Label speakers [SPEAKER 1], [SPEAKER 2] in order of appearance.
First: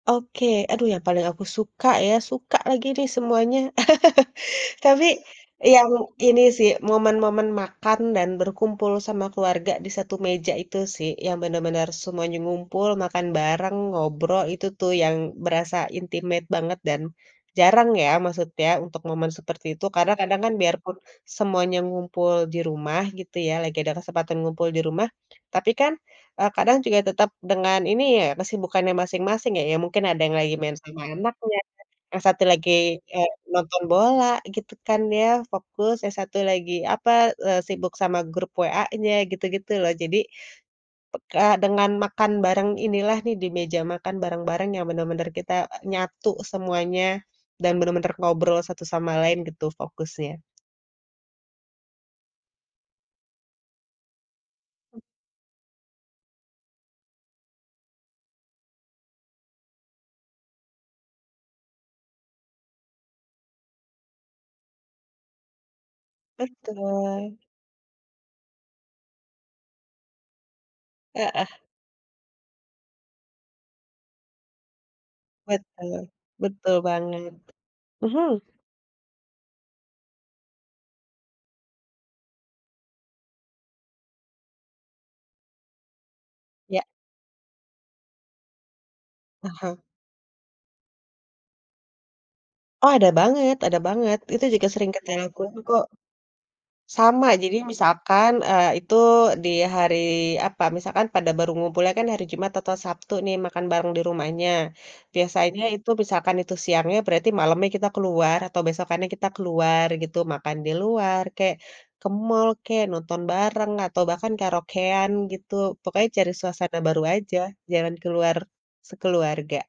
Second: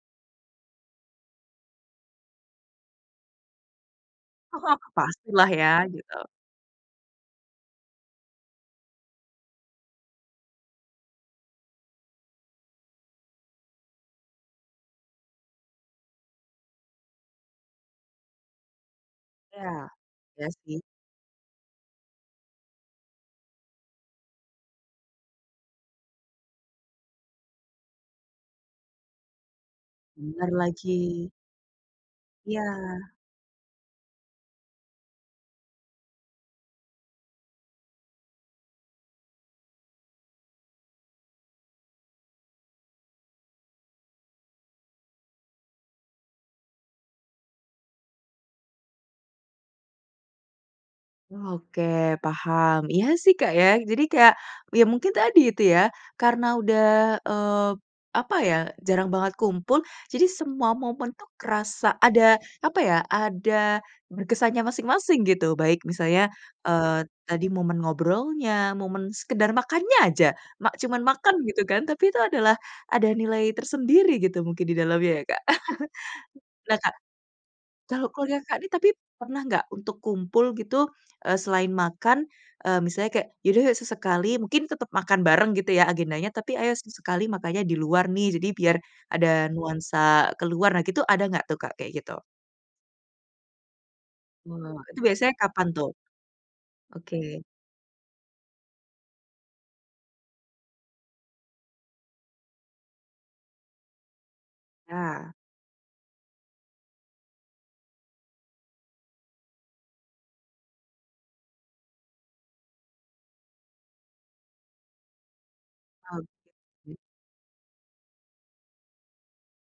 [SPEAKER 1] Oke, aduh yang paling aku suka ya, suka lagi nih semuanya. Tapi
[SPEAKER 2] Pastilah ya,
[SPEAKER 1] yang
[SPEAKER 2] gitu.
[SPEAKER 1] ini sih, momen-momen makan dan berkumpul sama keluarga di satu meja itu sih, yang bener-bener semuanya ngumpul, makan bareng, ngobrol, itu tuh yang berasa intimate banget dan jarang ya maksudnya untuk momen seperti
[SPEAKER 2] Iya
[SPEAKER 1] itu, karna kadang
[SPEAKER 2] iya,
[SPEAKER 1] kan biar
[SPEAKER 2] sih.
[SPEAKER 1] pun semuanya ngumpul di rumah gitu ya, lagi ada kesempatan ngumpul di rumah, tapi kan, eee, kadang juga tetap dengan ini ya kesibukannya masing-masing ya, ya mungkin ada yang
[SPEAKER 2] Bener
[SPEAKER 1] lagi main
[SPEAKER 2] lagi.
[SPEAKER 1] sama anak, yang satu lagi,
[SPEAKER 2] Iya.
[SPEAKER 1] eee, nonton bola gitu kan ya, fokus, yang satu lagi apa, eee, sibuk sama grup WA-nya, gitu-gitu loh. Jadi, pek kayak dengan makan bareng inilah nih di meja makan bareng-bareng yang bener-bener kita nyatu semuanya dan benar-benar ngobrol satu sama lain gitu fokusnya.
[SPEAKER 2] Oke, paham. Iya sih, Kak, ya. Jadi kayak ya
[SPEAKER 1] Mmm.
[SPEAKER 2] mungkin tadi itu ya karena udah, eee, apa ya, jarang banget kumpul, jadi semua momen tuh kerasa ada apa ya, ada berkesannya masing-masing gitu, baik misalnya, eee,
[SPEAKER 1] Betul.
[SPEAKER 2] tadi momen ngobrolnya, momen sekedar makannya aja. Ma cuma makan
[SPEAKER 1] Heeh.
[SPEAKER 2] gitu kan, tapi itu adalah ada nilai tersendiri gitu mungkin di dalamnya ya, Kak.
[SPEAKER 1] Betul. Betul
[SPEAKER 2] Nah, Kak,
[SPEAKER 1] banget.
[SPEAKER 2] kalau keluarga
[SPEAKER 1] Mhm.
[SPEAKER 2] Kakak nih tapi pernah gak untuk kumpul gitu, eee, selain makan, eee, misalnya kayak, "Ya udah yuk sesekali," mungkin tetep makan bareng gitu ya agendanya, tapi, "Ayo
[SPEAKER 1] Iya.
[SPEAKER 2] sesekali makanya di luar nih, jadi biar ada
[SPEAKER 1] Mhm.
[SPEAKER 2] nuansa ke luar." Nah, gitu ada gak tuh, Kak, kayak gitu?
[SPEAKER 1] Oh, ada banget ada banget. Itu juga
[SPEAKER 2] Wah,
[SPEAKER 1] sering
[SPEAKER 2] itu
[SPEAKER 1] kita
[SPEAKER 2] biasanya
[SPEAKER 1] lakuin
[SPEAKER 2] kapan
[SPEAKER 1] kok.
[SPEAKER 2] tuh?
[SPEAKER 1] Sama,
[SPEAKER 2] Oke.
[SPEAKER 1] jadi misalkan, eee, itu di hari apa, misalkan pada baru ngumpulnya kan hari Jumat atau Sabtu nih makan bareng di rumahnya.
[SPEAKER 2] Ya.
[SPEAKER 1] Biasanya itu misalkan itu siangnya, berarti malemnya kita ke luar atau besokannya kita ke luar gitu. Makan di luar kayak, ke mall kek, nonton bareng atau bahkan karaokean gitu, pokoknya
[SPEAKER 2] Oke
[SPEAKER 1] cari suasana
[SPEAKER 2] deh.
[SPEAKER 1] baru aja, jalan ke luar sekeluarga.